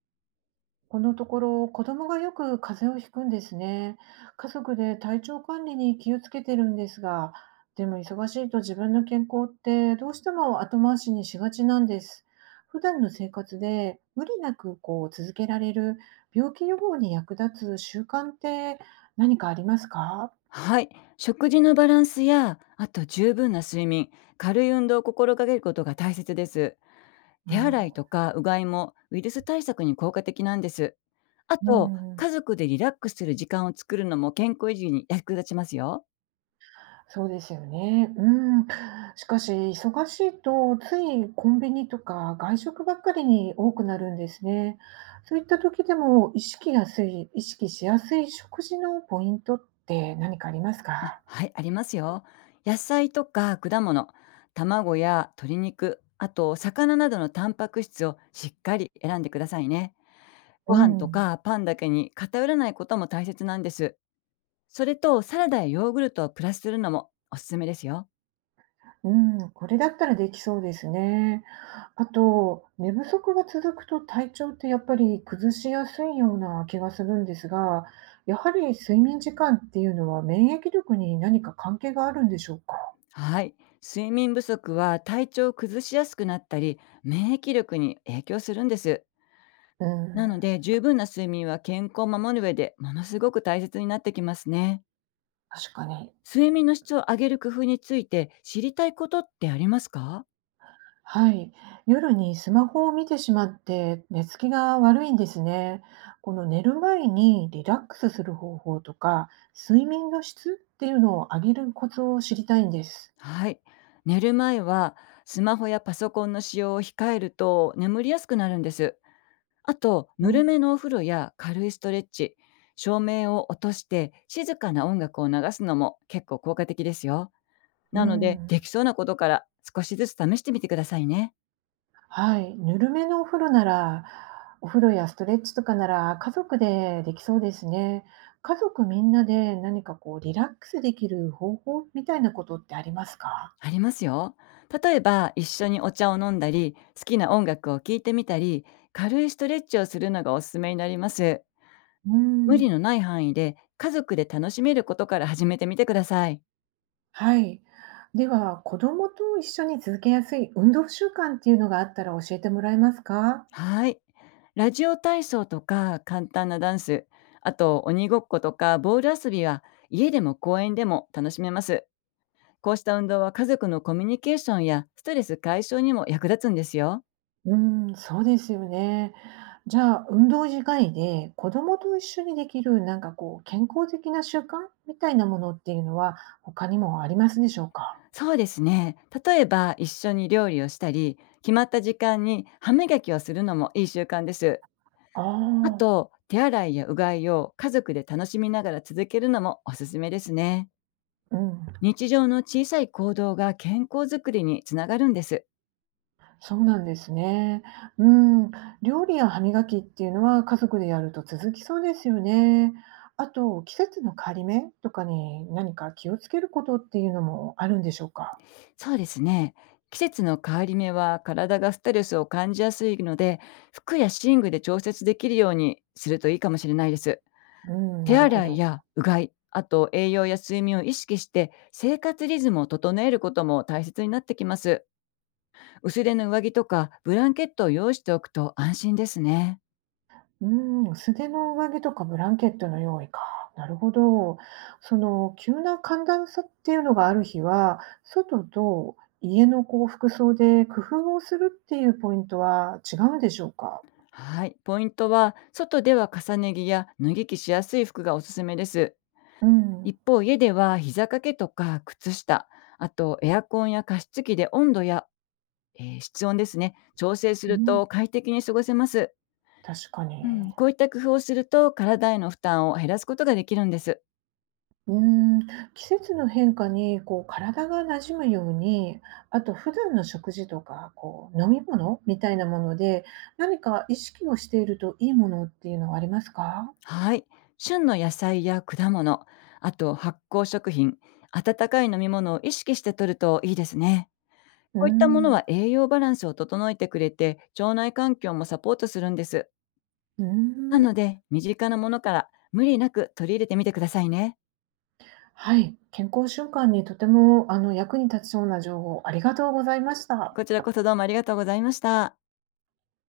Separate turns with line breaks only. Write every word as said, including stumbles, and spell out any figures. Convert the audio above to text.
このところ子供がよく風邪をひくんですね。家族で体調管理に気をつけてるんですが、でも忙しいと自分の健康ってどうしても後回しにしがちなんです。普段の生活で無理なくこう続けられる病気予防に役立つ習慣って何かありますか？
はい、食事のバランスや、あと十分な睡眠、軽い運動を心がけることが大切です。
う
手洗いとかうがいもウイルス対策に効果的なんです。あ
ん、う
と、家
ん
族でリラックスする時間を作るのも健康維持に役立ちますよ。
そうですよね。うん。しかし、忙しいとついコンビニとか外食ばっかりに多くなるんですね。そういった時でも意識やすい意識しやすい食事のポイントって何かあります
あ、
か？
はい、ありますよ。野菜とか果物、卵や鶏肉、あと魚などのタンパク質をしっかり選んでくださいね。
う
ご飯と
ん。
かパンだけに偏らないことも大切なんです。それとサラダやヨーグルトをプラスするのもおすすめですよ。
うん、これだったらできそうですね。あと、寝不足が続くと体調ってやっぱり崩しやすいような気がするんですが、やはり睡眠時間っていうのは免疫力に何か関係があるんでしょうか？
はい。睡眠不足は体調を崩しやすくなったり、免疫力に影響するんです。
うー
なの
ん。
で、十分な睡眠は健康を守る上でものすごく大切になってきますね。
確かに。
睡眠の質を上げる工夫について知りたいことってありますか？
はい。夜にスマホを見てしまって寝つきが悪いんですね。この寝る前にリラックスする方法とか、睡眠の質っていうのを上げるコツを知りたいんです。
はい。寝る前はスマホやパソコンの使用を控えると眠りやすくなるんです。あと、
う
ぬ
ん、
るめのお風呂や軽いストレッチ、照明を落として静かな音楽を流すのも結構効果的ですよ。
う
なので、
ん。
できそうなことから少しずつ試してみてくださいね。
はい。ぬるめのお風呂なら、お風呂やストレッチとかなら家族でできそうですね。家族みんなで何かこうリラックスできる方法みたいなことってありますか。
ありますよ。例えば、一緒にお茶を飲んだり、好きな音楽を聴いてみたり、軽いストレッチをするのがおすすめになります。
う
無理
ん。
のない範囲で家族で楽しめることから始めてみてください。
はい。では、子供と一緒に続けやすい運動習慣っていうのがあったら教えてもらえますか。
はい。ラジオ体操とか簡単なダンス、あと鬼ごっことかボール遊びは家でも公園でも楽しめます。こうした運動は家族のコミュニケーションやストレス解消にも役立つんですよ。
うん、そうですよね。じゃあ、運動以外で子供と一緒にできる、なんかこう、健康的な習慣みたいなものっていうのは、他にもありますでしょうか。
そうですね。例えば一緒に料理をしたり、決まった時間に歯磨きをするのもいい習慣です。
あ
あ
あ
と、手洗いやうがいを家族で楽しみながら続けるのもおすすめですね。
ー、うん。
日常の小さい行動が健康づくりにつながるんです。
そうなんですね。うん、料理や歯磨きっていうのは家族でやると続きそうですよね。あと、季節の変わり目とかに何か気をつけることっていうのもあるんでしょうか。
そうですね。季節の変わり目は体がストレスを感じやすいので、服や寝具で調節できるようにするといいかもしれないです。
うん、
手
なるほ
洗い
ど。
やうがい、あと栄養や睡眠を意識して生活リズムを整えることも大切になってきます。薄手の上着とかブランケットを用意しておくと安心ですね。
うん、素手の上着とかブランケットの用意か。なるほど。その急な寒暖差っていうのがある日は、外と家のこう服装で工夫をするっていうポイントは違うんでしょうか。
はい。ポイントは、外では重ね着や脱ぎ着しやすい服がおすすめです。
うん、
一方、家では膝掛けとか靴下、あとエアコンや加湿器で温度や、えー室温ですね、調整す
う
る
ん、
と快適に過ごせます。
確か
う
に。
ん、こういった工夫をすると体への負担を減らすことができるんです。
うーん、季節の変化にこう体が馴染むように、あと普段の食事とか、こう飲み物みたいなもので、何か意識をしているといいものっていうのはありますか？
はい。旬の野菜や果物、あと発酵食品、温かい飲み物を意識して摂るといいですね。
うー
こういったもの
ん、
は栄養バランスを整えてくれて、腸内環境もサポートするんです。
うー
な
ん、
ので、身近なものから無理なく取り入れてみてくださいね。
はい、健康習慣にとてもあの役に立ちそうな情報ありがとうございました。
こちらこそどうもありがとうございました。